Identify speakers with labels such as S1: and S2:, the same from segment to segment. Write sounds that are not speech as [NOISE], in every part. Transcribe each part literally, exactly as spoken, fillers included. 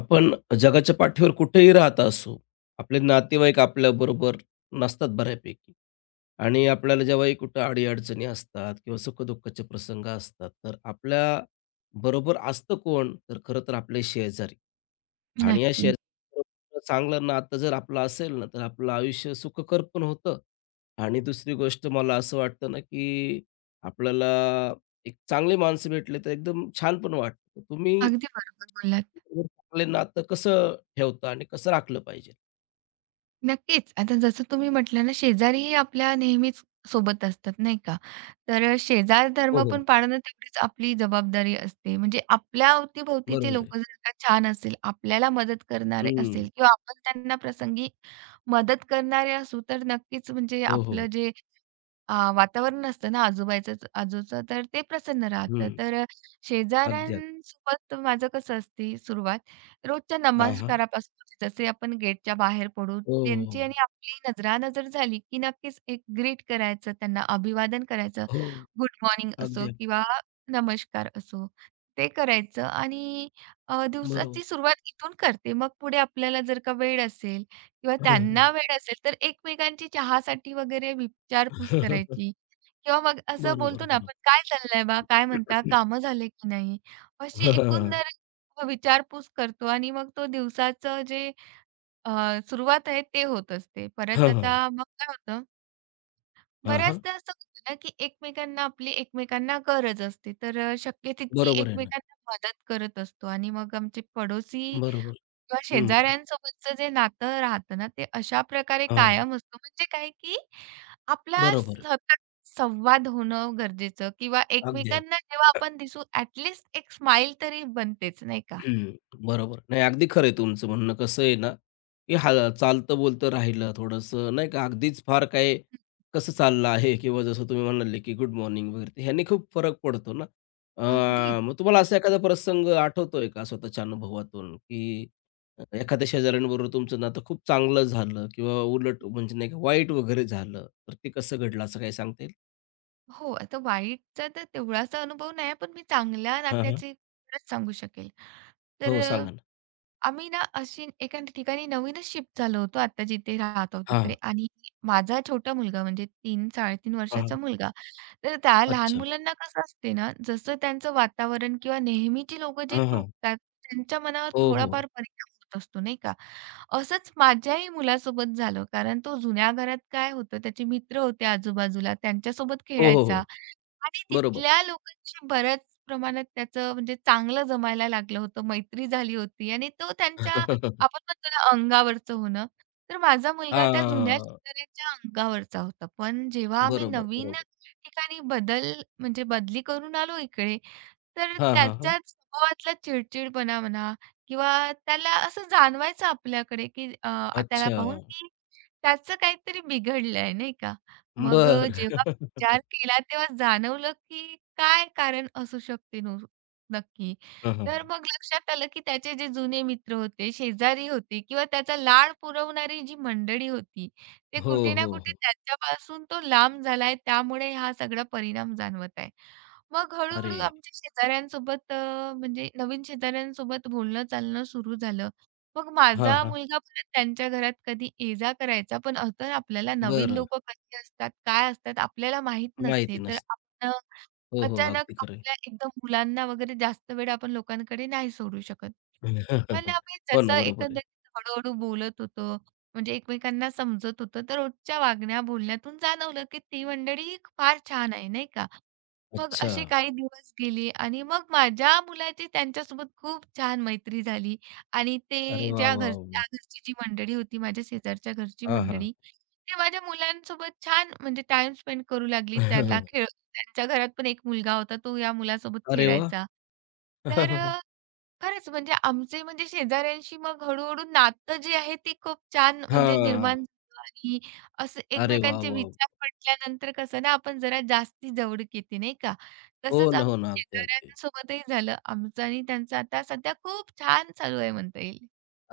S1: आपण जगाच्या पाठीवर कुठेही राहत असू, आपले नातेवाईक आपल्याबरोबर नसतात बऱ्यापैकी आणि आपल्याला जेव्हाही कुठं अडी-अडचणी असतात किंवा सुख-दुःखाचे प्रसंग असतात, तर आपल्याबरोबर असतं कोण? तर खरं तर आपले शेजारी आणि या
S2: नक्की.
S1: शेजाऱ्यांबरोबर चांगलं नातं जर आपलं असेल ना, तर आपलं आयुष्य सुखकर पण होतं आणि दुसरी गोष्ट मला असं वाटतं ना, की आपल्याला एक चांगली माणसं भेटले, तर एकदम छान पण वाटतं. तुम्ही
S2: अगदी बरोबर बोललात.
S1: बरोबर, आपले नातं कसं ठेवतं आणि कसं राखलं पाहिजे.
S2: नक्कीच. आता जसं तुम्ही म्हटलं ना, शेजारीही आपल्या नेहमीच सोबत असतात, नाही का? तर अ, शेजार
S1: हो,
S2: धर्म
S1: हो.
S2: पण पाळणं तेवढीच आपली जबाबदारी असते. म्हणजे आपल्या अवतीभोवतीचे
S1: बरोबर आहे.
S2: लोकं जर का छान असेल, आपल्याला मदत करणारे
S1: हं.
S2: असेल किंवा आपण त्यांना प्रसंगी मदत करणारे असू, तर नक्कीच म्हणजे
S1: हो, हो.
S2: आपलं जे आ, वातावरण असतं ना आजूबाईचंच आजूचं, तर ते प्रसन्न राहतं.
S1: हं.
S2: तर अ,
S1: अगदी, अगदी.
S2: शेजाऱ्यांसोबत माझं कसं असते सुरुवात, रोजच्या
S1: हां, हां.
S2: नमस्कारापासून होते. जसे आपण गेटच्या बाहेर पडू,
S1: हो, हो.
S2: त्यांची
S1: हो.
S2: आणि आपली नजरानजर झाली, की नक्कीच एक ग्रीट करायचं, त्यांना अभिवादन करायचं.
S1: हो.
S2: गुड मॉर्निंग
S1: अगदी,
S2: असो
S1: अगदी.
S2: किंवा नमस्कार असो, ते करायचं आणि अ,
S1: बरोबर.
S2: दिवसाची सुरुवात इथून करते. मग पुढे आपल्याला जर का वेळ असेल किंवा
S1: हं, हं.
S2: त्यांना वेळ असेल तर एकमेकांची चहासाठी वगैरे विचारपूस
S1: [LAUGHS]
S2: करायची किंवा मग असं
S1: बरोबर,
S2: बोलतो ना
S1: बरोबर.
S2: आपण, "काय चाललंय बा? काय म्हणता?
S1: [COUGHS]
S2: कामं झाले की नाही?" अशी
S1: हां, हां, हां.
S2: एकंदर विचारपूस करतो आणि मग तो दिवसाचं जे अ, सुरुवात आहे ते होत असते. परत
S1: हां, हां.
S2: आता मग काय होतं,
S1: हां, हां.
S2: बऱ्याचदा असं होतं ना, की एकमेकांना आपली एकमेकांना गरज असते. तर अ, शक्य तितकी
S1: बरोबर आहे ना.
S2: एकमेकांना मदत करत असतो आणि मग आमचे पडोसी
S1: बरोबर.
S2: किंवा
S1: हं.
S2: शेजाऱ्यांसोबतचं जे नातं राहतं ना, ते अशा प्रकारे
S1: हां.
S2: कायम असतं. म्हणजे काय की आपला
S1: बरोबर आहे.
S2: सतत संवाद होणं गरजेचं किंवा
S1: अगदी, अगदी.
S2: एकमेकांना जेव्हा आपण दिसू ॲटलीस्ट एक स्माइल तरी बनतेच, नाही का?
S1: हं, बरोबर. नाही, अगदी खरं आहे तुमचं म्हणणं. कसं आहे ना, की हां, चालतं-बोलतं राहिलं थोडंसं नाही का, अगदीच फार काय कसं चाललं आहे किंवा जसं तुम्ही म्हणाले, की गुड मॉर्निंग वगैरे ते ह्याने खूप फरक पडतो ना.
S2: अगदीच.
S1: अ, मग तुम्हाला असा एखादा प्रसंग आठवतोय का स्वतःच्या अनुभवातून, की एखाद्या शेजाऱ्यांबरोबर तुमचं नातं खूप चांगलं झालं किंवा उलट म्हणजे नाही का वाईट वगैरे झालं, तर ते कसं घडलं असं काही सांगता येईल?
S2: हो, आता वाईटचा तर तेवढासा अनुभव नाही, पण मी चांगल्या
S1: हां, हां.
S2: नात्याची खरंच सांगू शकेल. तर
S1: हो,
S2: अ,
S1: सांगा ना.
S2: आम्ही ना अशी एका ठिकाणी नवीनच शिफ्ट झालो होतो, आता जिथे राहत आहोत
S1: हां, हां.
S2: तिकडे आणि माझा छोटा मुलगा म्हणजे तीन, साडेतीन
S1: हां,
S2: वर्षाचा मुलगा तर त्या लहान
S1: अच्छा.
S2: मुलांना कसं असते ना, जसं त्यांचं वातावरण किंवा नेहमीची लोकं जे
S1: हां, हां.
S2: तुटतात, त्यांच्या मनावर
S1: हो, हो.
S2: थोडाफार परिणाम होत असतो, नाही का? असंच माझ्याही मुलासोबत झालं. कारण तो जुन्या घरात काय होतं, त्याचे मित्र होते आजूबाजूला, त्यांच्यासोबत
S1: हो, हो,
S2: खेळायचा
S1: हो.
S2: आणि
S1: बरोबर.
S2: तिथल्या लोकांशी बऱ्याच प्रमाणात त्याचं म्हणजे चांगलं जमायला लागलं होतं. मैत्री झाली होती आणि तो त्यांच्या आपण
S1: [LAUGHS]
S2: म्हणतो ना अंगावरचं होणं. तर माझा मुलगा त्या जुन्या
S1: हां.
S2: शेजाऱ्यांच्या अंगावरचा होता. पण जेव्हा आम्ही
S1: बरोबर,
S2: नवीन
S1: बरोबर.
S2: ठिकाणी बदल म्हणजे बदली करून आलो इकडे, तर
S1: हां, हां, हां.
S2: त्याच्याच स्वभावातला चिडचिडपणा म्हणा किंवा त्याला असं जाणवायचं आपल्याकडे, की अ, त्याला
S1: अच्छा.
S2: पाहून, की त्याचं काहीतरी बिघडलंय नाही का? मग अ,
S1: बरं.
S2: जेव्हा विचार केला तेव्हा जाणवलं, की काय कारण असू शकते न नक्की.
S1: हां, हां. [LAUGHS]
S2: तर मग लक्षात आलं, की त्याचे जे जुने मित्र होते, शेजारी होते किंवा त्याचा लाड पुरवणारी जी मंडळी होती, ते
S1: हो,
S2: कुठे ना
S1: हो,
S2: कुठे
S1: हो.
S2: त्याच्यापासून तो लांब झालाय. त्यामुळे हा सगळा परिणाम जाणवत आहे. मग
S1: अरे!
S2: हळू-हळू आमच्या शेजाऱ्यांसोबत अ, म्हणजे नवीन शेजाऱ्यांसोबत बोलणं-चालणं सुरू झालं. मग
S1: हां,
S2: माझा
S1: हां.
S2: मुलगा परत त्यांच्या घरात कधी ये-जा करायचा. पण असं आपल्याला नवीन
S1: बरं.
S2: लोकं कशी असतात, काय असतात आपल्याला माहीत
S1: माहिती
S2: नसते. तर
S1: नसते.
S2: आपण
S1: हो, हो.
S2: अचानक
S1: अगदी खरं आहे.
S2: आपल्या एकदम मुलांना वगैरे जास्त वेळ आपण लोकांकडे नाही सोडू शकत. पण
S1: [LAUGHS]
S2: आम्ही
S1: हो ना,
S2: जसं
S1: बरोबर आहे.
S2: एकंदरीत हळू बोलत होतो, म्हणजे एकमेकांना समजत होतं, तर रोजच्या वागण्या बोलण्यातून जाणवलं की ती मंडळी फार छान आहे, नाही का? मग
S1: अच्छा.
S2: असे काही दिवस गेले आणि मग माझ्या मुलाची त्यांच्यासोबत खूप छान मैत्री झाली आणि
S1: अरे
S2: ते
S1: वा
S2: ज्या घर
S1: वाह, वाह!
S2: त्या घरची जी मंडळी होती, माझ्या शेजारच्या घरची
S1: हां, हां.
S2: मंडळी, ते माझ्या मुलांसोबत छान म्हणजे टाईम स्पेंड करू लागली. त्याला
S1: [LAUGHS]
S2: खेळ त्यांच्या घरात पण एक मुलगा होता, तो या मुलासोबत
S1: अरे वा
S2: खेळायचा. तर
S1: [LAUGHS]
S2: खरंच म्हणजे आमचे म्हणजे शेजाऱ्यांशी मग हळू-हळू नातं जे आहे ते खूप छान म्हणजे
S1: हां.
S2: निर्माण झालं आणि असं
S1: अरे वा
S2: एकमेकांचे
S1: वाह!
S2: विचार पटल्यानंतर कसं ना आपण जरा जास्ती जवळीक येते नाही का?
S1: हो
S2: तसंच
S1: ना, हो ना.
S2: आमच्या
S1: अगदी, अगदी.
S2: शेजाऱ्यांसोबतही झालं आमचं आणि त्यांचं आता सध्या खूप छान चालू आहे म्हणता येईल.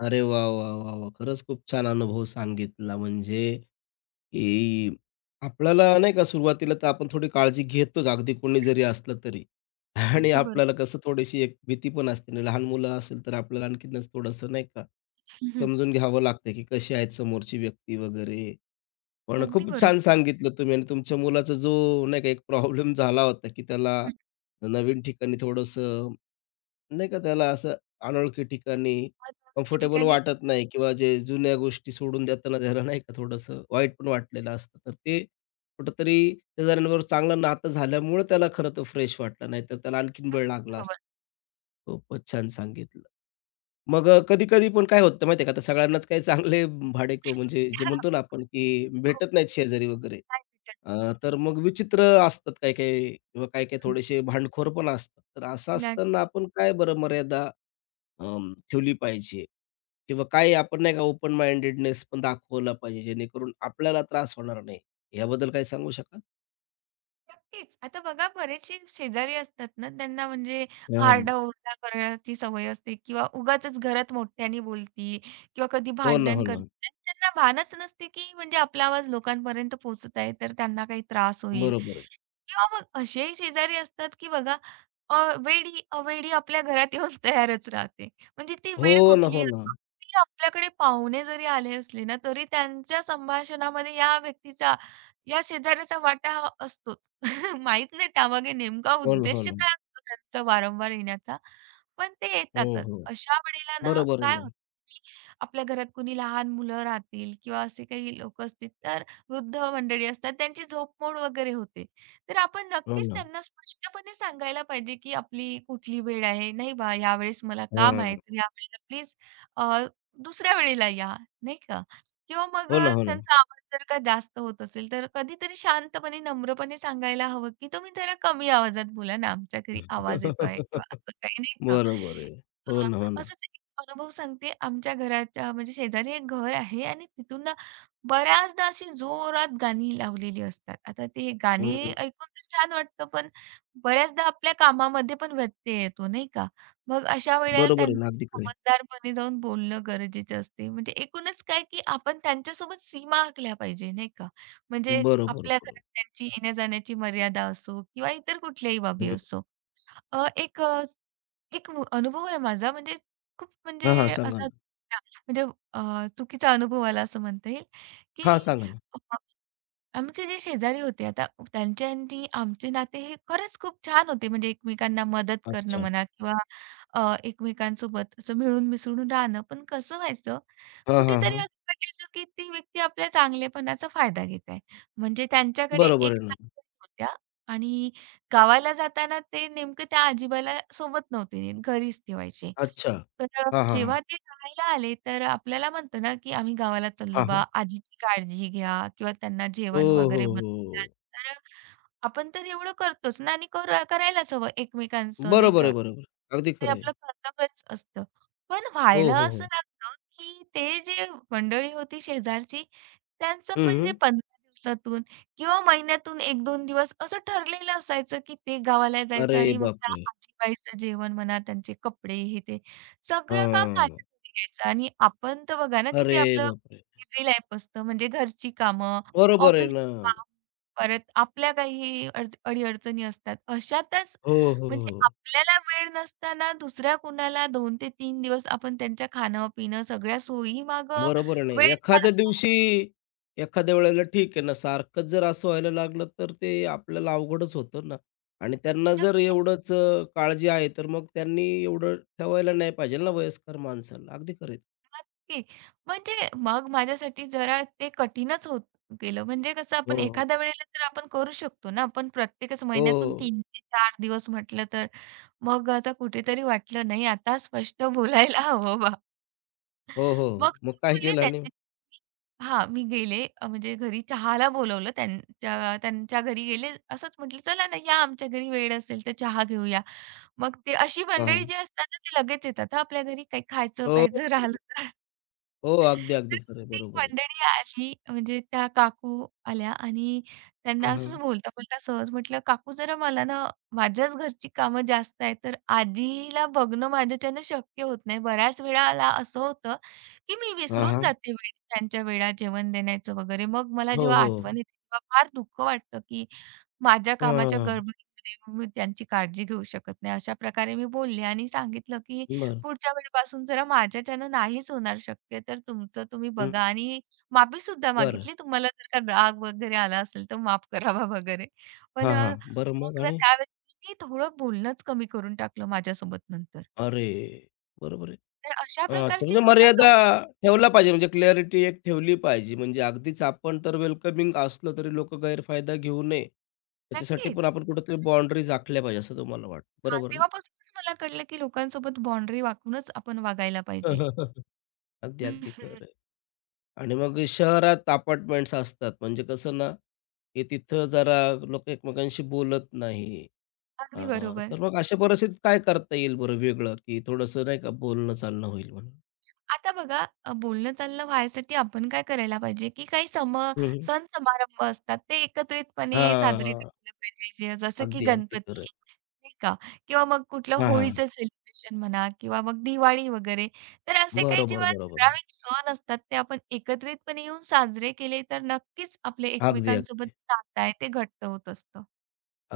S1: अरे वाह, वाह, वाह, वाह! खरंच खूप छान अनुभव सांगितला म्हणजे की आपल्याला नाही का सुरुवातीला तर आपण थोडी काळजी घेतोच अगदी कोणी जरी असलं तरी. आणि
S2: अगदी बरोबर.
S1: आपल्याला कसं थोडीशी एक भीती पण असते ना, लहान मुलं असेल तर आपल्याला आणखीनच थोडंसं नाही का,
S2: हं, हं.
S1: समजून घ्यावं लागतं की कशी आहेत समोरची व्यक्ती वगैरे. पण
S2: अगदी
S1: खूप छान
S2: बरोबर.
S1: सांगितलं तुम्ही आणि तुमच्या मुलाचा जो नाही का एक प्रॉब्लेम झाला होता की त्याला
S2: हं.
S1: नवीन ठिकाणी थोडंसं नाही का त्याला असं अनोळखी ठिकाणी
S2: महत्वाच्या
S1: कम्फर्टेबल
S2: ठिकाणी
S1: वाटत नाही किंवा जे जुन्या गोष्टी सोडून देताना त्याला नाही का थोडंसं वाईट पण वाटलेलं असतं. तर ते कुठेतरी शेजाऱ्यांबरोबर चांगलं नातं झाल्यामुळे त्याला खरं तर फ्रेश वाटलं, नाहीतर त्याला आणखीन वेळ लागला असता.
S2: बरोबर.
S1: खूपच छान सांगितलं. मग कधी-कधी पण काय होतं माहिती का, आता सगळ्यांनाच काही चांगले भाडेकरू म्हणजे जे म्हणतो
S2: [LAUGHS]
S1: ना आपण, की
S2: खूप
S1: भेटत नाहीत शेजारी वगैरे.
S2: छान भेटलं.
S1: अ, तर मग विचित्र असतात काही-काही किंवा काही-काही थोडेसे भांडखोर पण असतात. तर असं
S2: हं.
S1: असताना आपण काय बरं मर्यादा अं, ठेवली पाहिजे किंवा काही आपण नाही का ओपन माइंडेडनेस पण दाखवला पाहिजे जेणेकरून आपल्याला त्रास होणार नाही. याबद्दल काही सांगू शकाल?
S2: नक्कीच. आता बघा बरेचसे शेजारी असतात ना, त्यांना म्हणजे
S1: हां.
S2: आरडा-ओरडा करण्याची सवय असते किंवा उगाचच घरात मोठ्याने बोलती किंवा कधी
S1: हो ना,
S2: भांडण
S1: हो ना.
S2: करते आणि त्यांना भानच नसते, की म्हणजे आपला आवाज लोकांपर्यंत पोहोचत आहे, तर त्यांना काही त्रास होईल.
S1: बरोबर आहे.
S2: किंवा मग असेही शेजारी असतात, की बघा अ, वेडी अवेडी आपल्या घरात येऊन तयारच राहते. म्हणजे ती
S1: हो
S2: वेळ
S1: ना, हो
S2: कुठलीही
S1: ना.
S2: असो. ती आपल्याकडे पाहुणे जरी आले असले ना, तरी त्यांच्या संभाषणामध्ये या व्यक्तीचा, या शेजाऱ्याचा वाटा हा असतोच. [LAUGHS] माहीत नाही त्यामागे नेमका
S1: हो ना, हो
S2: उद्देश
S1: ना.
S2: काय असतो त्यांचा वारंवार येण्याचा, पण ते
S1: हो,
S2: येतातच.
S1: हो.
S2: अशा वेळेला ना
S1: बरोबर आहे
S2: काय होतं,
S1: ना.
S2: की आपल्या घरात कुणी लहान मुलं राहतील किंवा असे काही लोकं असतील, तर वृद्ध मंडळी असतात त्यांची झोपमोड वगैरे होते. तर आपण
S1: हो
S2: नक्कीच
S1: ना.
S2: त्यांना स्पष्टपणे सांगायला पाहिजे, की आपली कुठली वेळ आहे. नाही बा, यावेळेस मला काम
S1: हं.
S2: आहे, तर यावेळेला प्लीज अ, दुसऱ्या वेळेला या, नाही का? किंवा मग
S1: हो ना,
S2: अ,
S1: हो ना.
S2: त्यांचा आवाज जर का जास्त होत असेल, तर कधीतरी शांतपणे, नम्रपणे सांगायला हवं, की तुम्ही जरा कमी आवाजात बोला ना, आमच्या घरी आवाज येतो आहे किंवा
S1: [LAUGHS]
S2: असं काही, नाही का?
S1: बरोबर आहे. हो ना, हो
S2: अ,
S1: ना.
S2: असंच एक अनुभव सांगते. आमच्या घराच्या म्हणजे शेजारी एक घर आहे आणि तिथून ना बऱ्याचदा अशी जोरात गाणी लावलेली असतात. आता ते गाणी
S1: हं.
S2: ऐकून तर छान वाटतं, पण बऱ्याचदा आपल्या कामामध्ये पण व्यत्यय येतो, नाही का? मग अशा वेळेला
S1: बरोबर आहे
S2: त्यांचं
S1: ना. अगदी खरं
S2: समजदारपणे जाऊन बोलणं गरजेचं असते. म्हणजे एकूणच काय, की आपण त्यांच्यासोबत सीमा आखल्या पाहिजे, नाही का? म्हणजे
S1: बरोबर,
S2: आपल्या
S1: बरोबर.
S2: घरात त्यांची येण्या-जाण्याची मर्यादा असो किंवा इतर कुठल्याही बाबी
S1: हं.
S2: असो. अ, एक अ एक मु अनुभव आहे माझा म्हणजे खूप म्हणजे
S1: हां, हां. सांगा
S2: असा
S1: ना.
S2: म्हणजे अ, चुकीचा अनुभव आला असं म्हणता येईल, की
S1: हां, सांगा ना.
S2: आमचे जे शेजारी होते आता त्यांचे आणि आमचे नाते हे खरंच खूप छान होते. म्हणजे एकमेकांना मदत करणं
S1: अच्छा.
S2: म्हणा किंवा अ, एकमेकांसोबत असं मिळून मिसळून राहणं. पण कसं व्हायचं,
S1: हां, हां,
S2: कुठेतरी
S1: हां.
S2: असं वाटायचं की ती व्यक्ती आपल्या चांगलेपणाचा फायदा घेत आहे. म्हणजे त्यांच्याकडे
S1: बरोबर
S2: एक
S1: आहे ना.
S2: आजीबाई होत्या आणि गावाला जाताना ते नेमकं त्या आजीबाईला सोबत नव्हते नेत, घरीच ठेवायचे.
S1: अच्छा.
S2: तर अ,
S1: हां, हां, हां.
S2: जेव्हा ते राहायला आले, तर आपल्याला म्हणतो ना, की आम्ही गावाला चाललो
S1: हां,
S2: बा, आजीची काळजी घ्या किंवा त्यांना
S1: हो,
S2: जेवण
S1: हो,
S2: वगैरे बनवून
S1: हो.
S2: द्या.
S1: हो.
S2: तर आपण तर एवढं करतोच ना आणि करू करायलाच हवं एकमेकांचं, नाही
S1: बरोबर
S2: का?
S1: आहे, बरोबर. अगदी
S2: ते
S1: खरं आहे.
S2: आपलं कर्तव्यच असतं. पण
S1: हो,
S2: व्हायला
S1: हो,
S2: असं
S1: हो.
S2: लागलं, की ते जे मंडळी होती शेजारची, त्यांचं
S1: हं,
S2: म्हणजे
S1: हं.
S2: पंधरा दिवसातून किंवा महिन्यातून एक ते दोन दिवस असं ठरलेलं असायचं, की ते गावाला
S1: अरे
S2: जायचं आणि मग त्या
S1: बापरे!
S2: आजीबाईचं जेवण म्हणा, त्यांचे कपडे हे ते सगळं काम माझ्या
S1: हां.
S2: घरी घ्यायचं आणि आपण तर बघा ना, की ते
S1: अरे
S2: आपलं
S1: बापरे!
S2: बिझी लाईफ असतं. म्हणजे घरची कामं,
S1: बरोबर आहे
S2: ऑफिसची
S1: ना.
S2: कामं, परत आपल्या काही अड अडी-अडचणी असतात. अशातच
S1: हो, हो,
S2: म्हणजे
S1: हो.
S2: आपल्याला वेळ नसताना दुसऱ्या कुणाला दोन ते तीन दिवस आपण त्यांच्या खाणं-पिणं सगळ्या सोयी मागं
S1: बरोबर आहे ना.
S2: वेळ
S1: एखाद्या
S2: घालवणं
S1: दिवशी, एखाद्या वेळेला ठीक आहे ना, सारखंच जर असं व्हायला लागलं तर ते आपल्याला अवघडच होतं ना आणि त्यांना
S2: म्हणजे
S1: जर
S2: नक्कीच
S1: एवढंच अ, काळजी आहे, तर मग त्यांनी एवढं ठेवायला नाही पाहिजे ना वयस्कर माणसाला. अगदी खरं आहे.
S2: नक्की. म्हणजे मग माझ्यासाठी जरा ते कठीणच होत गेलं. म्हणजे कसं
S1: हो,
S2: आपण
S1: हो.
S2: एखाद्या वेळेला तर आपण करू शकतो ना, पण प्रत्येकच
S1: हो,
S2: महिन्यातून
S1: हो.
S2: तीन ते चार दिवस म्हटलं तर मग आता कुठेतरी वाटलं नाही आता स्पष्ट बोलायला हवं बा.
S1: हो, हो.
S2: मग
S1: मग
S2: ते
S1: काय
S2: बोलले
S1: केलं आणि?
S2: त्यांच्याशी. हां, मी गेले अ, म्हणजे घरी चहाला बोलवलं त्यांच्या त्यांच्या घरी गेले. असंच म्हटलं, "चला ना, या आमच्या घरी वेळ असेल तर चहा घेऊया." मग ते अशी मंडळी
S1: हां.
S2: जी असतात ना, ती लगेच येतात हं आपल्या घरी काही
S1: हो.
S2: खायचं-प्यायचं राहिलं तर.
S1: हो, अगदी,
S2: तर
S1: अगदी खरं आहे.
S2: ती
S1: बरोबर आहे.
S2: मंडळी आली म्हणजे त्या काकू आल्या आणि त्यांना
S1: हं,
S2: असंच
S1: हं.
S2: बोलता-बोलता सहज म्हटलं, "काकू जरा मला ना माझ्याच घरची कामं जास्त आहेत, तर आजीला बघणं माझ्याच्यानं शक्य होत नाही." बऱ्याच वेळेला असं होतं, की मी
S1: हां,
S2: विसरून
S1: हां.
S2: जाते वेळी त्यांच्या वेळा जेवण देण्याचं वगैरे. मग मला
S1: हो,
S2: जेव्हा
S1: हो.
S2: आठवण येते तेव्हा फार दुःख वाटतं, की माझ्या कामाच्या
S1: हां.
S2: गडबडीमध्ये मी त्यांची काळजी घेऊ शकत नाही. अशा प्रकारे मी बोलले आणि सांगितलं, की
S1: बरं,
S2: पुढच्या वेळेपासून जरा माझ्याच्यानं नाहीच होणार शक्य, तर तुमचं तुम्ही बघा
S1: हं.
S2: आणि माफी सुद्धा
S1: बरं.
S2: मागितली. तुम्हाला जर का राग वगैरे आला असेल, तर माफ करावा वगैरे.
S1: हां,
S2: पण अ,
S1: हां. बरं मग
S2: मग ना
S1: आणि?
S2: त्या व्यक्तीनी थोडं बोलणंच कमी करून टाकलं माझ्यासोबत नंतर.
S1: अरे! बरोबर आहे.
S2: तर अशा
S1: अच्छा,
S2: प्रकारची
S1: म्हणजे
S2: सुद्धा
S1: मर्यादा
S2: लोक
S1: ठेवला पाहिजे म्हणजे क्लॅरिटी एक ठेवली पाहिजे. म्हणजे अगदीच आपण तर वेलकमिंग असलो तरी लोकं गैरफायदा घेऊ नये. त्याच्यासाठी पण
S2: नक्कीच.
S1: आपण कुठेतरी बाउंडरीज आखल्या पाहिजे असं तुम्हाला वाटतं.
S2: हां,
S1: बरोबर ना?
S2: तेव्हापासूनच मला कळलं, की लोकांसोबत बाउंडरी राखूनच आपण वागायला पाहिजे.
S1: [LAUGHS] अगदी, अगदी खरं आहे.
S2: [LAUGHS]
S1: आणि मग शहरात अपार्टमेंट्स असतात म्हणजे कसं ना, की तिथं जरा लोकं एकमेकांशी बोलत नाही. अ,
S2: अगदी बरोबर.
S1: तर मग अशा परिस्थितीत काय करता येईल बरं वेगळं, की थोडंसं नाही का बोलणं चालणं होईल म्हणून?
S2: आता बघा अ, बोलणं चाललं व्हायसाठी आपण काय करायला पाहिजे, की काही सम
S1: हं, हं.
S2: सण समारंभ असतात ते एकत्रितपणे साजरे
S1: हां.
S2: करायला पाहिजे. जे- जसं की
S1: अगदी, अगदी खरं
S2: गणपती
S1: आहे.
S2: नाही का? किंवा मग कुठलं
S1: हां,
S2: होळीचं सेलिब्रेशन म्हणा किंवा मग दिवाळी वगैरे. तर असे काही
S1: बरोबर,
S2: जेव्हा
S1: बरोबर.
S2: ठराविक सण असतात ते आपण एकत्रितपणे येऊन साजरे केले तर नक्कीच आपले
S1: अगदी,
S2: एकमेकांसोबत
S1: अगदी.
S2: नातं आहे ते घट्ट होत असतं.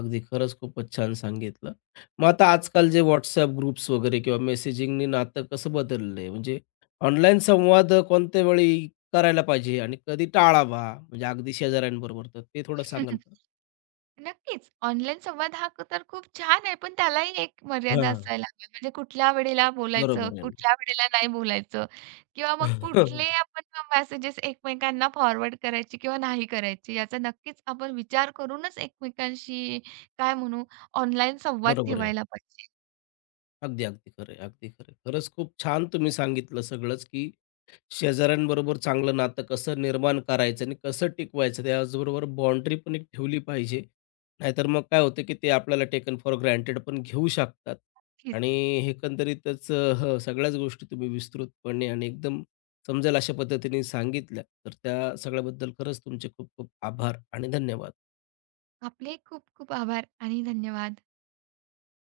S1: अगदी खरंच खूपच छान सांगितलं. मग आता आजकाल जे WhatsApp ग्रुप्स वगैरे किंवा मेसेजिंगनी नातं कसं बदललंय? म्हणजे ऑनलाईन संवाद कोणत्या वेळी करायला पाहिजे आणि कधी टाळावा? म्हणजे अगदी शेजाऱ्यांबरोबर तर ते थोडं सांगाल का?
S2: [LAUGHS] नक्कीच. ऑनलाईन संवाद हा क- तर खूप छान आहे, पण त्यालाही एक मर्यादा
S1: हां.
S2: असायला हवी. म्हणजे कुठल्या वेळेला बोलायचं,
S1: बरोबर आहे ना.
S2: कुठल्या वेळेला नाही बोलायचं किंवा मग
S1: [LAUGHS]
S2: कुठले आपण मेसेजेस एकमेकांना फॉरवर्ड करायचे किंवा नाही करायचे याचा नक्कीच आपण विचार करूनच एकमेकांशी काय म्हणू ऑनलाईन संवाद
S1: बरोबर आहे.
S2: ठेवायला पाहिजे.
S1: अगदी, अगदी खरं आहे. अगदी खरं आहे. खरंच खूप छान तुम्ही सांगितलं सगळंच, की शेजाऱ्यांबरोबर चांगलं नातं कसं निर्माण करायचं आणि कसं टिकवायचं, त्याचबरोबर बाउंडरी पण एक ठेवली पाहिजे. नाहीतर मग काय होतं, की ते आपल्याला टेकन फॉर ग्रांटेड पण घेऊ शकतात आणि
S2: नक्कीच.
S1: एकंदरीतच अ, हं, सगळ्याच गोष्टी तुम्ही विस्तृतपणे आणि एकदम समजेल अशा पद्धतीने सांगितल्या. तर त्या सगळ्याबद्दल खरंच तुमचे खूप खूप आभार आणि धन्यवाद.
S2: आपले खूप खूप आभार आणि धन्यवाद.